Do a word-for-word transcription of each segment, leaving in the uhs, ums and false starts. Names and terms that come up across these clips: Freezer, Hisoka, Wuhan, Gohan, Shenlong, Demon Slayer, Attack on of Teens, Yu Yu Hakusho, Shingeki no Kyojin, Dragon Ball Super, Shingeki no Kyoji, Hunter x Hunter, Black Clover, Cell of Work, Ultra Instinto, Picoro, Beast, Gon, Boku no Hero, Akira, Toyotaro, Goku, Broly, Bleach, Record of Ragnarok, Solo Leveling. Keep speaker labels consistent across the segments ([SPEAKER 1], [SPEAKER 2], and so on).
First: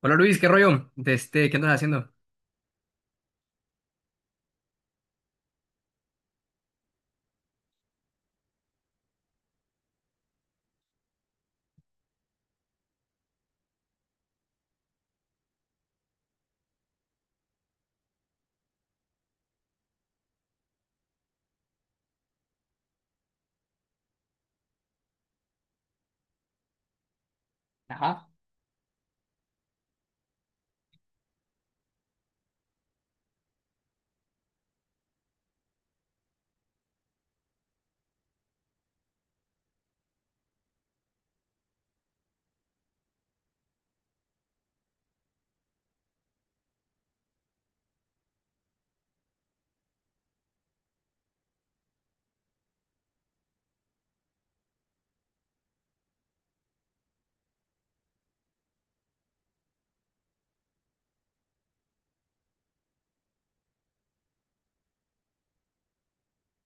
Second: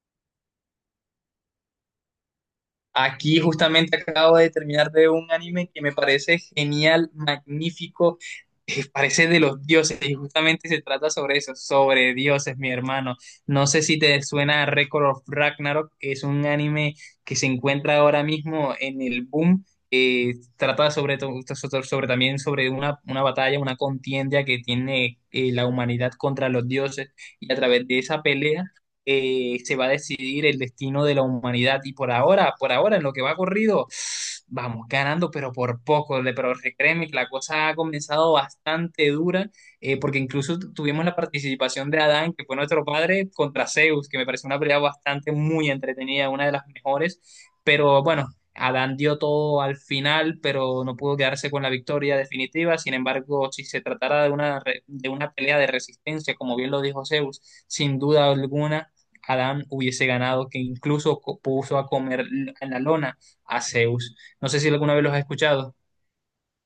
[SPEAKER 1] Hola Luis, ¿qué rollo? De este, ¿qué andas haciendo?
[SPEAKER 2] Aquí justamente acabo de terminar de ver un anime que me parece genial, magnífico, eh, parece de los dioses y justamente se trata sobre eso, sobre dioses, mi hermano. No sé si te suena a Record of Ragnarok, que es un anime que se encuentra ahora mismo en el boom. Eh, trata sobre, to- sobre, sobre también sobre una, una batalla, una contienda que tiene eh, la humanidad contra los dioses, y a través de esa
[SPEAKER 1] Ajá.
[SPEAKER 2] pelea eh, se va a decidir el destino de la humanidad. Y por ahora, por ahora, en lo que va corrido, vamos ganando, pero por poco. Le- Pero créeme que la cosa ha comenzado bastante dura, eh, porque incluso tu- tuvimos la participación de Adán, que fue nuestro padre, contra Zeus, que me pareció una pelea bastante muy entretenida, una de las mejores. Pero bueno. Adán dio todo al final, pero no pudo quedarse con la victoria definitiva. Sin embargo, si se tratara de una, re- de una pelea de resistencia, como bien lo dijo Zeus, sin duda alguna, Adán hubiese ganado, que incluso co- puso a comer en la lona a Zeus. No sé si alguna vez los has escuchado.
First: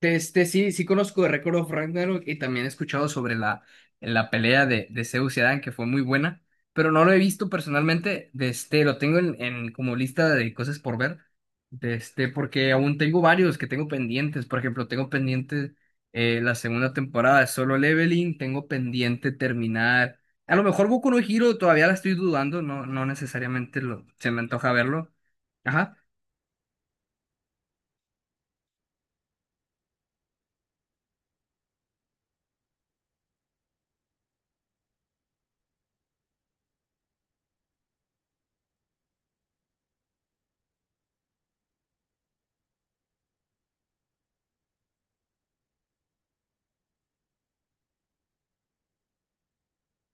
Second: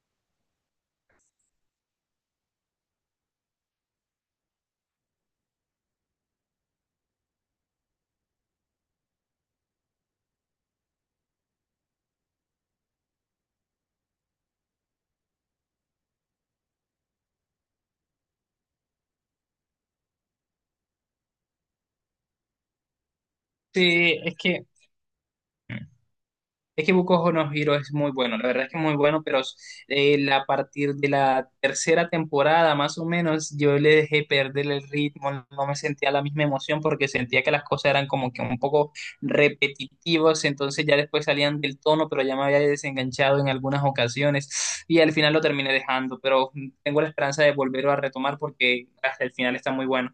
[SPEAKER 1] De este, sí, sí conozco de Record of Ragnarok y también he escuchado sobre la, la pelea de, de Zeus y Adán, que fue muy buena, pero no lo he visto personalmente. De este, lo tengo en, en como lista de cosas por ver, de este, porque aún tengo varios que tengo pendientes. Por ejemplo, tengo pendiente eh, la segunda temporada de Solo Leveling, tengo pendiente terminar. A lo mejor Boku no Hero todavía la estoy dudando, no, no necesariamente lo,
[SPEAKER 2] Sí,
[SPEAKER 1] se
[SPEAKER 2] es
[SPEAKER 1] me
[SPEAKER 2] que
[SPEAKER 1] antoja verlo. Ajá.
[SPEAKER 2] es que Boku no Hero es muy bueno, la verdad es que es muy bueno, pero eh, la- a partir de la tercera temporada, más o menos, yo le dejé perder el ritmo, no me sentía la misma emoción porque sentía que las cosas eran como que un poco repetitivas, entonces ya después salían del tono, pero ya me había desenganchado en algunas ocasiones y al final lo terminé dejando, pero tengo la esperanza de volverlo a retomar porque hasta el final está muy bueno.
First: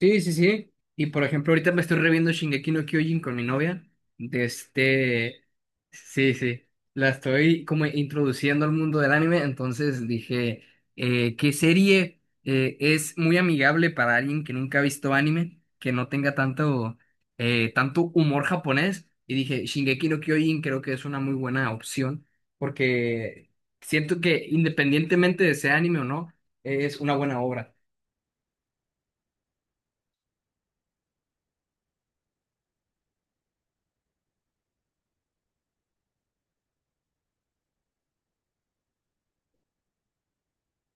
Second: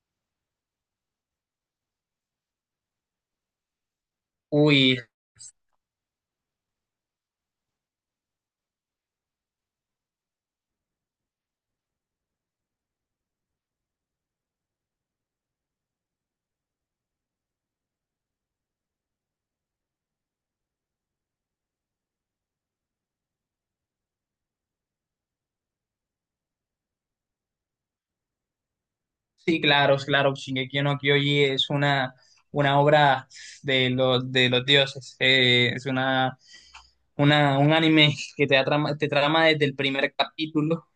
[SPEAKER 1] Sí, sí, sí. Y por ejemplo, ahorita me estoy reviendo Shingeki no Kyojin con mi novia. De
[SPEAKER 2] Uy.
[SPEAKER 1] este. Sí, sí. La estoy como introduciendo al mundo del anime. Entonces dije, eh, ¿qué serie eh, es muy amigable para alguien que nunca ha visto anime? Que no tenga tanto, eh, tanto humor japonés. Y dije, Shingeki no Kyojin creo que es una muy buena opción. Porque siento que independientemente de sea anime o no, es una buena obra.
[SPEAKER 2] Sí, claro, claro, Shingeki no Kyoji es una, una obra de los, de los dioses, eh, es una, una, un anime que te trama, te trama desde el primer capítulo,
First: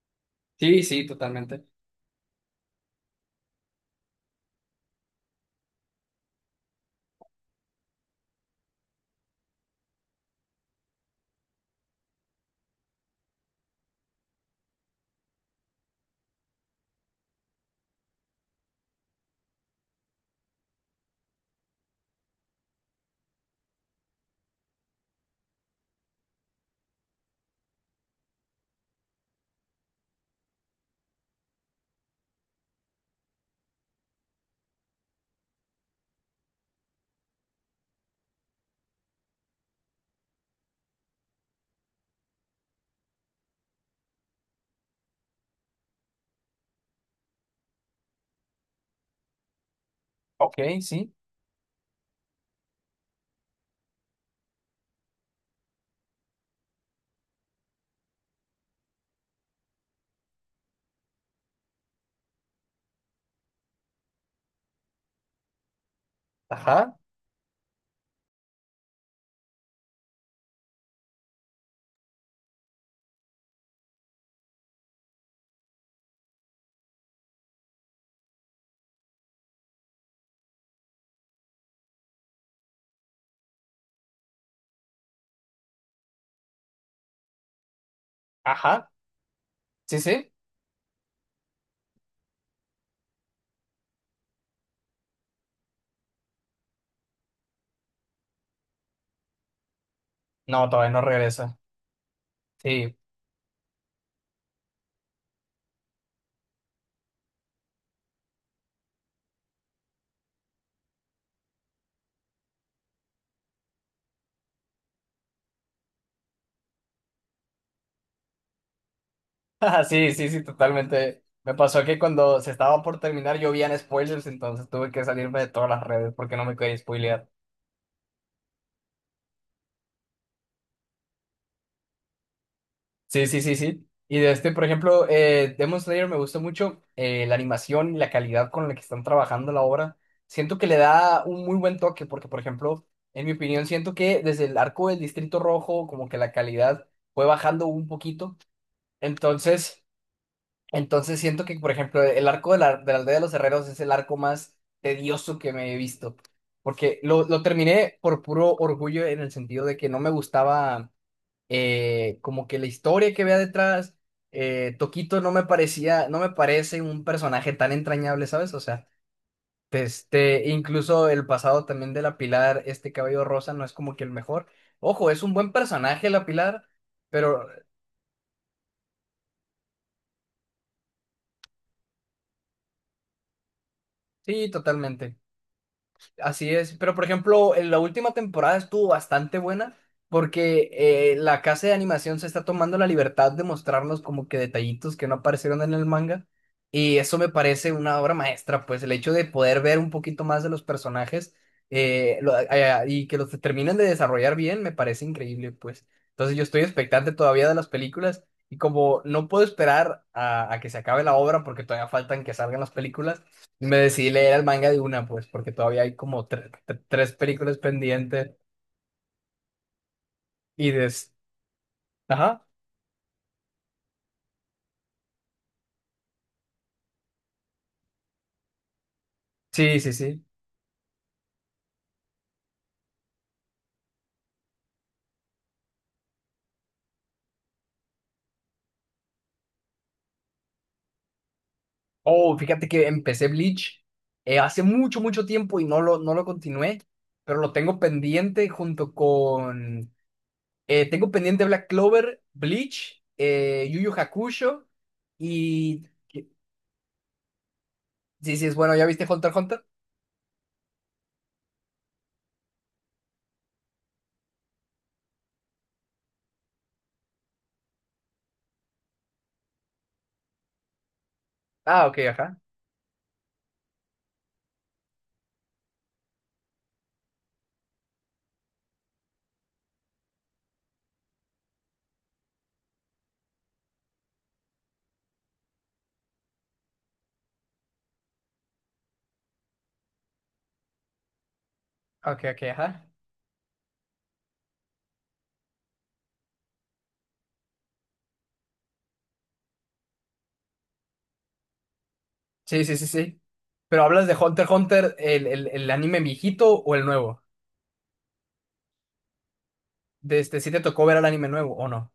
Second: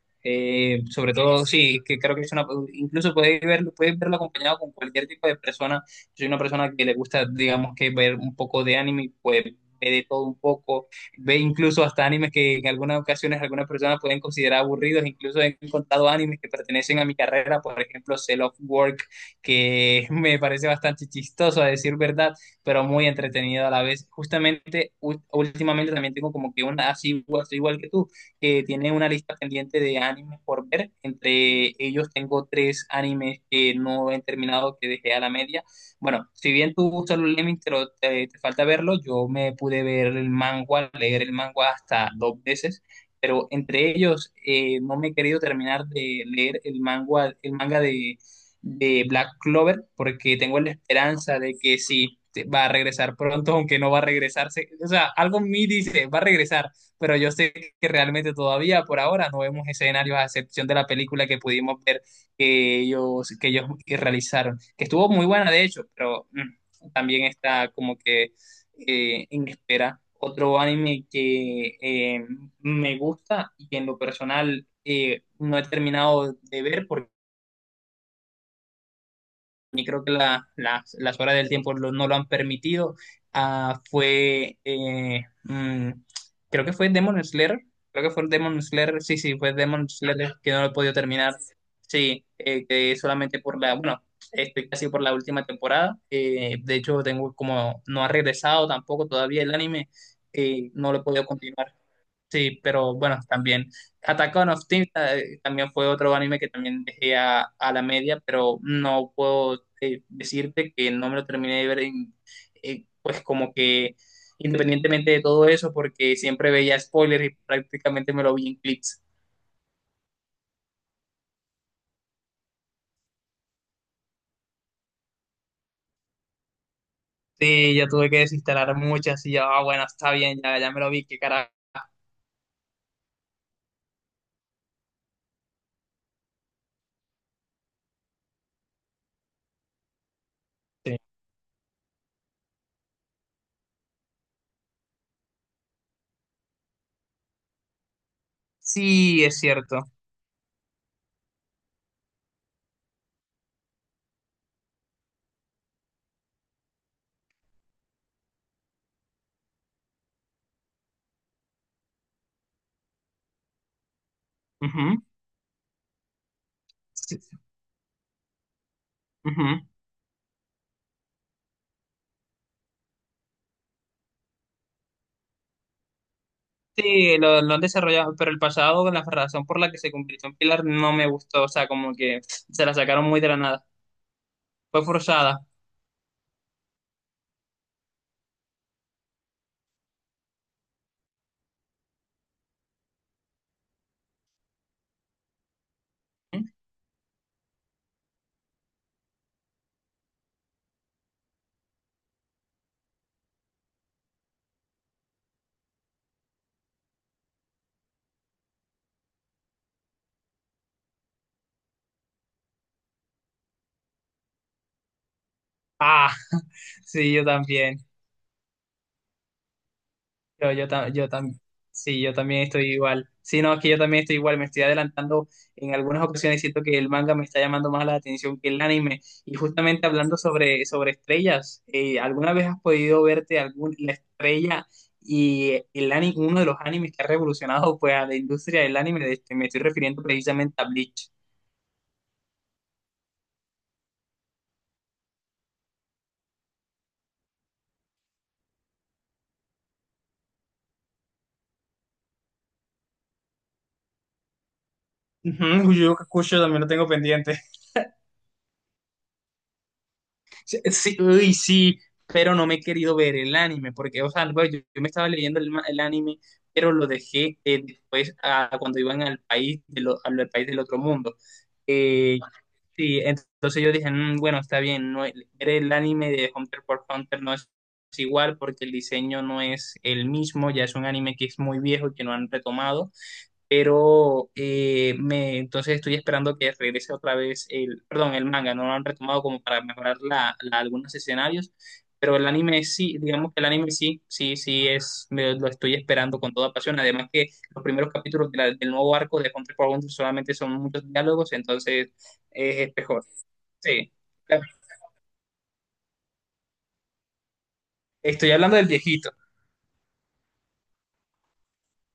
[SPEAKER 1] Sí,
[SPEAKER 2] eh,
[SPEAKER 1] sí,
[SPEAKER 2] sobre todo,
[SPEAKER 1] totalmente.
[SPEAKER 2] sí, que creo que es una, incluso puedes verlo, puedes verlo acompañado con cualquier tipo de persona, soy una persona que le gusta, digamos, que ver un poco de anime, pues ve de todo un poco, ve incluso hasta animes que en algunas ocasiones algunas personas pueden considerar aburridos. Incluso he encontrado animes que pertenecen a mi carrera, por ejemplo, Cell of Work, que me parece bastante chistoso a decir verdad, pero muy entretenido a la vez. Justamente, ú- últimamente también tengo como que una, así igual, soy igual que tú, que tiene una lista pendiente de animes por ver. Entre ellos tengo tres animes que no he terminado, que dejé a la media. Bueno, si bien tú Solo Lemmings te, lo- te- te falta verlo, yo me pude ver el manga, leer el manga hasta dos veces, pero entre ellos eh, no me he querido terminar de leer el manga, el manga de, de Black Clover, porque
[SPEAKER 1] Ok,
[SPEAKER 2] tengo la
[SPEAKER 1] sí.
[SPEAKER 2] esperanza de que sí te- va a regresar pronto, aunque no va a regresarse. O sea, algo en mí dice, va a regresar, pero yo sé que realmente todavía por ahora no vemos escenarios a excepción de la película que pudimos ver que ellos, que ellos que realizaron, que estuvo muy buena de hecho, pero mm,
[SPEAKER 1] Ajá,
[SPEAKER 2] también está como que eh, en espera otro anime que eh, me gusta y que en lo personal eh, no he terminado de ver porque creo que la, la- las horas del tiempo lo- no lo han permitido. Ah, fue, eh, mm, creo que fue Demon Slayer, creo que fue Demon
[SPEAKER 1] ajá.
[SPEAKER 2] Slayer, sí, sí, fue Demon
[SPEAKER 1] Sí, sí.
[SPEAKER 2] Slayer que no lo he podido terminar. Sí, eh, que solamente por la, bueno, estoy casi por la última temporada. Eh, de hecho, tengo como, no ha regresado tampoco todavía el anime,
[SPEAKER 1] No,
[SPEAKER 2] eh,
[SPEAKER 1] todavía
[SPEAKER 2] no lo
[SPEAKER 1] no
[SPEAKER 2] he podido
[SPEAKER 1] regresa.
[SPEAKER 2] continuar. Sí, pero
[SPEAKER 1] Sí.
[SPEAKER 2] bueno, también Attack on of Teens, eh, también fue otro anime que también dejé a, a la media, pero no puedo eh, decirte que no me lo terminé de ver, en- eh, pues como que independientemente de todo eso, porque siempre veía spoilers y prácticamente me lo vi en clips.
[SPEAKER 1] Ajá, sí, sí, sí, totalmente. Me pasó que cuando se estaba por terminar llovían spoilers, entonces tuve que salirme de todas las redes porque no me quería spoilear.
[SPEAKER 2] Sí, ya tuve que desinstalar muchas y ya, ah, bueno, está bien, ya, ya me lo vi, qué carajo.
[SPEAKER 1] Sí, sí, sí, sí. Y de este, por ejemplo, eh, Demon Slayer me gusta mucho eh, la animación y la calidad con la que están trabajando la obra. Siento que le
[SPEAKER 2] Sí.
[SPEAKER 1] da un muy buen toque porque, por ejemplo, en mi opinión, siento que desde el arco del Distrito Rojo, como que la calidad fue bajando un poquito.
[SPEAKER 2] Sí, es
[SPEAKER 1] Entonces...
[SPEAKER 2] cierto.
[SPEAKER 1] Entonces siento que, por ejemplo, el arco de la, de la aldea de los herreros es el arco más tedioso que me he visto. Porque lo, lo terminé por puro orgullo en el sentido de que no me gustaba eh, como que la historia que vea detrás. Eh,
[SPEAKER 2] Ujú.
[SPEAKER 1] Toquito no me parecía, no me parece un
[SPEAKER 2] Sí,
[SPEAKER 1] personaje tan entrañable, ¿sabes? O sea,
[SPEAKER 2] ujú.
[SPEAKER 1] este, incluso el pasado también de la Pilar, este cabello rosa, no es como que el mejor. Ojo, es un buen personaje la Pilar,
[SPEAKER 2] Sí, lo,
[SPEAKER 1] pero
[SPEAKER 2] lo han desarrollado, pero el pasado, la razón por la que se convirtió en Pilar no me gustó, o sea, como que se la sacaron muy de la nada,
[SPEAKER 1] sí,
[SPEAKER 2] fue
[SPEAKER 1] totalmente.
[SPEAKER 2] forzada.
[SPEAKER 1] Así es, pero por ejemplo, en la última temporada estuvo bastante buena porque eh, la casa de animación se está tomando la libertad de mostrarnos como que detallitos que no aparecieron en el manga y eso me parece una obra maestra, pues el hecho de poder ver un poquito más de los personajes eh, lo- eh, y que los terminen de desarrollar bien me parece increíble, pues. Entonces yo estoy expectante todavía de las películas y como no puedo esperar a, a que se acabe la obra porque todavía faltan que salgan las películas. Me decidí leer el manga de una, pues, porque todavía hay
[SPEAKER 2] Ah,
[SPEAKER 1] como tre- tre- tres
[SPEAKER 2] sí, yo
[SPEAKER 1] películas
[SPEAKER 2] también.
[SPEAKER 1] pendientes
[SPEAKER 2] Yo, yo,
[SPEAKER 1] y
[SPEAKER 2] ta- yo
[SPEAKER 1] des...
[SPEAKER 2] tam- Sí, yo también
[SPEAKER 1] Ajá.
[SPEAKER 2] estoy igual. Sí, no, es que yo también estoy igual, me estoy adelantando en algunas ocasiones, siento que el manga me está llamando más la atención que el anime. Y
[SPEAKER 1] Sí,
[SPEAKER 2] justamente
[SPEAKER 1] sí,
[SPEAKER 2] hablando
[SPEAKER 1] sí.
[SPEAKER 2] sobre, sobre estrellas, eh, ¿alguna vez has podido verte algún, la estrella y el anime, uno de los animes que ha revolucionado pues, a la industria del anime? De este, me estoy refiriendo precisamente a Bleach.
[SPEAKER 1] Oh, fíjate que empecé Bleach eh, hace mucho, mucho tiempo y no lo, no lo continué, pero lo tengo pendiente junto con... Eh, tengo pendiente Black Clover, Bleach, eh, Yu Yu Hakusho
[SPEAKER 2] Ujú, Yu
[SPEAKER 1] y...
[SPEAKER 2] Yu Hakusho también lo tengo pendiente.
[SPEAKER 1] Sí, sí, es bueno, ¿ya viste Hunter x Hunter?
[SPEAKER 2] Sí, sí, uy, sí, pero no me he querido ver el anime, porque, o sea, bueno, yo, yo me estaba leyendo el, ma- el anime, pero lo dejé eh, después a- cuando iban al país, de lo- al al país del otro mundo.
[SPEAKER 1] Ah, ok,
[SPEAKER 2] Eh,
[SPEAKER 1] ajá.
[SPEAKER 2] sí, entonces yo dije, "Mm, bueno, está bien, no, el- ver el anime de Hunter por Hunter no es, es igual porque el diseño no es el mismo, ya es un anime que es muy viejo, que no han retomado, pero eh, me, entonces estoy esperando que regrese otra vez el, perdón, el manga, no lo han retomado como para mejorar la, la- algunos escenarios, pero
[SPEAKER 1] Ok,
[SPEAKER 2] el
[SPEAKER 1] ok,
[SPEAKER 2] anime
[SPEAKER 1] ajá.
[SPEAKER 2] sí, digamos que el anime sí, sí, sí es, me- lo estoy esperando con toda pasión, además que los primeros capítulos de la- del nuevo arco de Hunter x Hunter solamente son muchos diálogos, entonces
[SPEAKER 1] Sí,
[SPEAKER 2] es
[SPEAKER 1] sí, sí,
[SPEAKER 2] mejor,
[SPEAKER 1] sí. Pero
[SPEAKER 2] sí,
[SPEAKER 1] hablas de
[SPEAKER 2] claro.
[SPEAKER 1] Hunter x Hunter, el, el, el anime viejito o el nuevo.
[SPEAKER 2] Estoy hablando del viejito.
[SPEAKER 1] De este, ¿sí te tocó ver el anime nuevo o no?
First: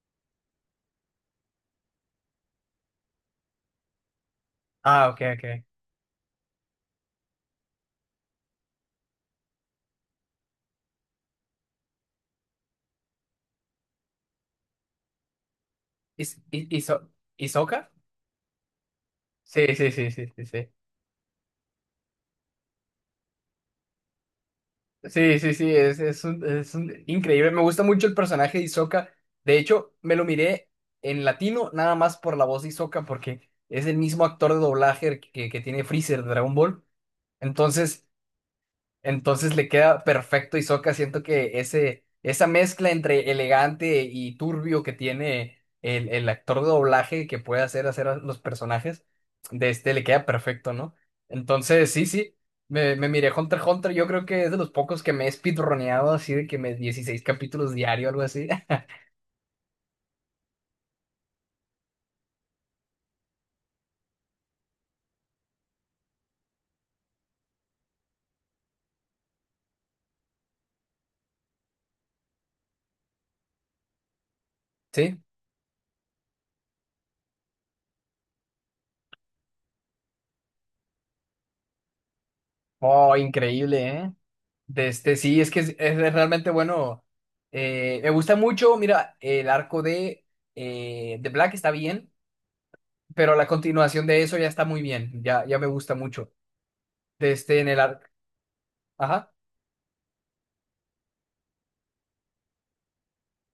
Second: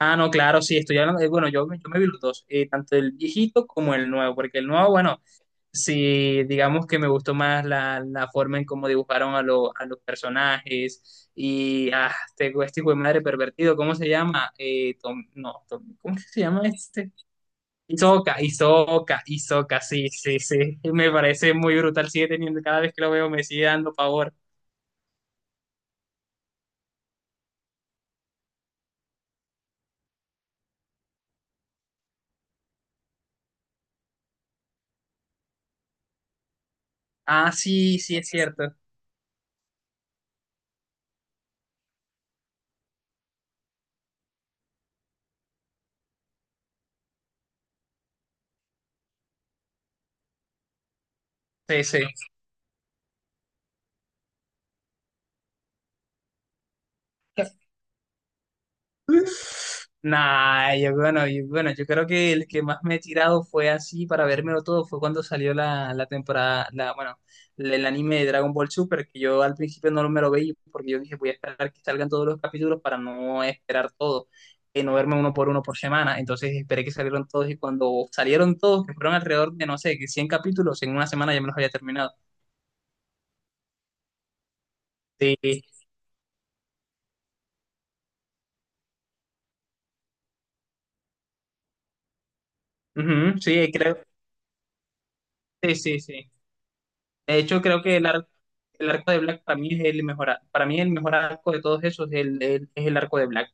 [SPEAKER 2] Ah, no, claro, sí, estoy hablando, de- bueno, yo, me- yo me vi los dos, eh, tanto el viejito como el nuevo, porque el nuevo,
[SPEAKER 1] Ah, ok,
[SPEAKER 2] bueno,
[SPEAKER 1] ok.
[SPEAKER 2] sí, digamos que me gustó más la, la forma en cómo dibujaron a, lo- a los personajes y ah, este, güey- este hijo de madre pervertido, ¿cómo se llama? Eh, Tom- no, Tom- ¿Cómo que
[SPEAKER 1] ¿Is,
[SPEAKER 2] se llama
[SPEAKER 1] is Iso-
[SPEAKER 2] este?
[SPEAKER 1] Isoka?
[SPEAKER 2] Hisoka, Hisoka,
[SPEAKER 1] Sí,
[SPEAKER 2] Hisoka,
[SPEAKER 1] sí,
[SPEAKER 2] sí,
[SPEAKER 1] sí, sí,
[SPEAKER 2] sí,
[SPEAKER 1] sí,
[SPEAKER 2] sí,
[SPEAKER 1] sí.
[SPEAKER 2] me parece muy brutal, sigue teniendo, cada vez que lo veo me sigue dando pavor.
[SPEAKER 1] Sí, sí, sí, es, es un, es un- increíble. Me gusta mucho el personaje de Isoka. De hecho, me lo miré en latino nada más por la voz de Isoka porque es el mismo actor de doblaje que, que tiene Freezer de Dragon Ball.
[SPEAKER 2] Ah, sí,
[SPEAKER 1] Entonces,
[SPEAKER 2] sí, es cierto,
[SPEAKER 1] entonces le queda perfecto y Hisoka. Siento que ese, esa mezcla entre elegante y turbio que tiene el, el actor de doblaje que puede hacer, hacer a los personajes, de este le queda perfecto, ¿no?
[SPEAKER 2] sí,
[SPEAKER 1] Entonces,
[SPEAKER 2] sí.
[SPEAKER 1] sí, sí. Me, me miré Hunter x Hunter. Yo creo que es de los pocos que me he speedroneado así de que me dieciséis capítulos diario, algo así.
[SPEAKER 2] Nah, yo, bueno, yo, bueno, yo creo que el que más me he tirado fue así para vérmelo todo, fue cuando salió la, la temporada, la, bueno, el anime de Dragon Ball Super, que yo al principio no me lo veía porque yo dije voy a esperar que salgan todos los capítulos para no esperar todo, y no verme
[SPEAKER 1] Sí.
[SPEAKER 2] uno por uno por semana, entonces esperé que salieron todos y cuando salieron todos, que fueron alrededor de, no sé, que cien capítulos, en una semana ya me los había terminado.
[SPEAKER 1] Oh, increíble, ¿eh? De este,
[SPEAKER 2] Sí,
[SPEAKER 1] sí, es que es, es realmente bueno. Eh, me gusta mucho, mira, el arco de, eh, de Black está bien, pero
[SPEAKER 2] ujú,
[SPEAKER 1] la
[SPEAKER 2] sí, creo,
[SPEAKER 1] continuación de eso ya está muy bien, ya, ya me
[SPEAKER 2] sí,
[SPEAKER 1] gusta
[SPEAKER 2] sí, sí.
[SPEAKER 1] mucho.
[SPEAKER 2] De
[SPEAKER 1] Desde
[SPEAKER 2] hecho,
[SPEAKER 1] en el
[SPEAKER 2] creo que el,
[SPEAKER 1] arc,
[SPEAKER 2] ar- el arco de
[SPEAKER 1] ajá,
[SPEAKER 2] Black para mí es el mejor, ar- para mí el mejor arco de todos esos, el- el- es el arco de Black.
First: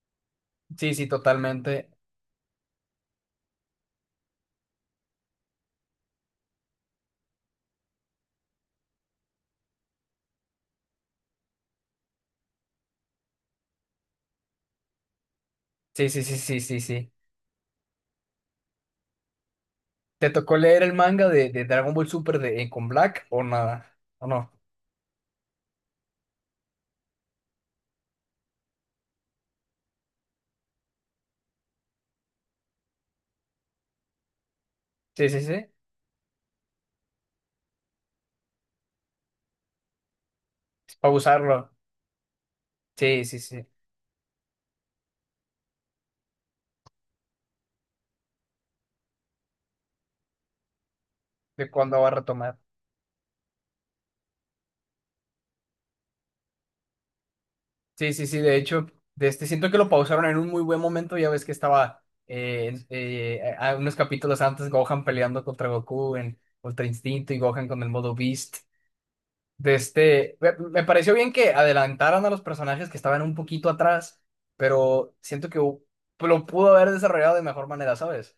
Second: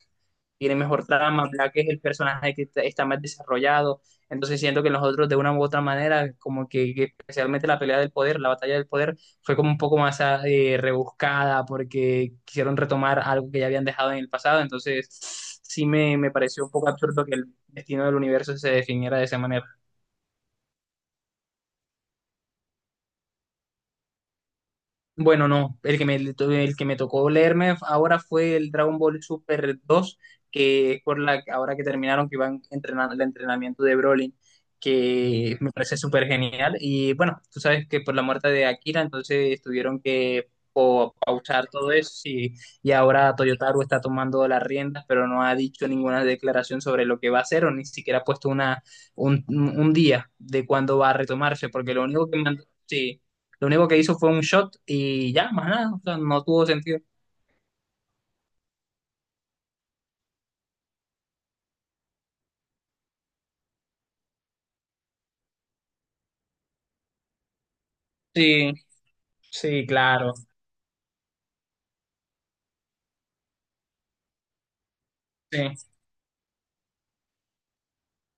[SPEAKER 2] Tiene
[SPEAKER 1] sí,
[SPEAKER 2] mejor
[SPEAKER 1] sí,
[SPEAKER 2] trama, Black es
[SPEAKER 1] totalmente.
[SPEAKER 2] el personaje que está, está más desarrollado, entonces siento que los otros de una u otra manera, como que, que especialmente la pelea del poder, la batalla del poder, fue como un poco más ah, eh, rebuscada porque quisieron retomar algo que ya habían dejado en el pasado, entonces sí
[SPEAKER 1] Sí,
[SPEAKER 2] me,
[SPEAKER 1] sí,
[SPEAKER 2] me
[SPEAKER 1] sí, sí,
[SPEAKER 2] pareció un
[SPEAKER 1] sí,
[SPEAKER 2] poco
[SPEAKER 1] sí.
[SPEAKER 2] absurdo que el destino del universo se definiera de esa manera.
[SPEAKER 1] ¿Te tocó leer el manga de, de Dragon Ball Super de Con Black o nada? ¿O no?
[SPEAKER 2] Bueno, no, el que me, el que me tocó leerme ahora fue el Dragon Ball Super dos, que es por la ahora que terminaron que iban entrenando el entrenamiento de Broly,
[SPEAKER 1] Sí, sí,
[SPEAKER 2] que
[SPEAKER 1] sí.
[SPEAKER 2] me parece súper genial. Y bueno, tú sabes que por la muerte de Akira, entonces tuvieron que po-
[SPEAKER 1] Para
[SPEAKER 2] pausar
[SPEAKER 1] usarlo.
[SPEAKER 2] todo eso, y, y
[SPEAKER 1] Sí,
[SPEAKER 2] ahora
[SPEAKER 1] sí, sí.
[SPEAKER 2] Toyotaro está tomando las riendas, pero no ha dicho ninguna declaración sobre lo que va a hacer o ni siquiera ha puesto una, un, un día de cuándo va a retomarse,
[SPEAKER 1] ¿De
[SPEAKER 2] porque
[SPEAKER 1] cuándo
[SPEAKER 2] lo
[SPEAKER 1] va a
[SPEAKER 2] único que
[SPEAKER 1] retomar?
[SPEAKER 2] mandó... Lo único que hizo fue un shot y ya, más nada. O sea, no tuvo sentido.
[SPEAKER 1] Sí, sí, sí. De hecho, de este siento que lo pausaron en un muy buen momento. Ya ves que estaba eh, eh, a unos capítulos antes Gohan peleando contra Goku en Ultra Instinto y Gohan con el modo Beast.
[SPEAKER 2] Sí,
[SPEAKER 1] De
[SPEAKER 2] sí, claro.
[SPEAKER 1] este, me, me pareció bien que adelantaran a los personajes que estaban un poquito atrás, pero siento que hu-
[SPEAKER 2] Sí.
[SPEAKER 1] lo pudo haber desarrollado de mejor manera, ¿sabes?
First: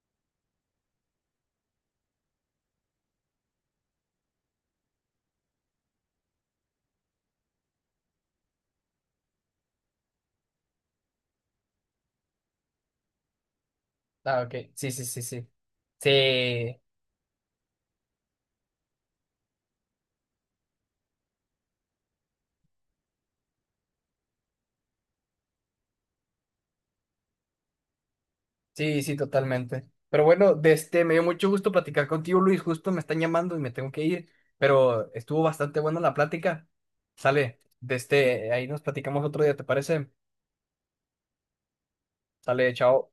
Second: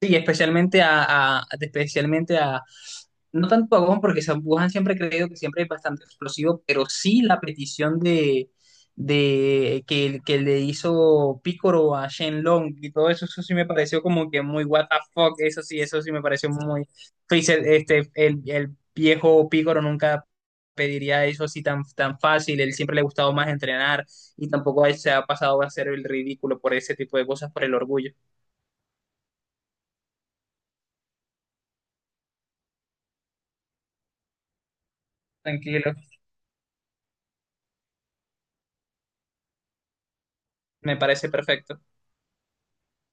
[SPEAKER 2] Sí, especialmente a, a- especialmente a, no tanto a Gon, porque San- Wuhan siempre he creído que siempre es bastante explosivo, pero sí la petición de, de que, que le hizo Picoro a Shenlong y todo eso, eso sí me pareció como que
[SPEAKER 1] Ah,
[SPEAKER 2] muy
[SPEAKER 1] ok.
[SPEAKER 2] what
[SPEAKER 1] Sí,
[SPEAKER 2] the
[SPEAKER 1] sí, sí,
[SPEAKER 2] fuck,
[SPEAKER 1] sí.
[SPEAKER 2] eso sí, eso sí me pareció
[SPEAKER 1] Sí,
[SPEAKER 2] muy Freezer, este, el, el viejo Picoro nunca pediría eso así tan, tan fácil, él siempre le ha gustado más entrenar y tampoco a él se ha pasado a hacer el ridículo por ese tipo de cosas, por el orgullo.
[SPEAKER 1] sí, sí, totalmente. Pero bueno, de este, me dio mucho gusto platicar contigo, Luis. Justo me están llamando y me tengo que ir, pero estuvo bastante
[SPEAKER 2] Tranquilo.
[SPEAKER 1] buena la plática. Sale, de este, ahí nos platicamos otro día, ¿te parece?
[SPEAKER 2] Me parece perfecto.
[SPEAKER 1] Sale, chao.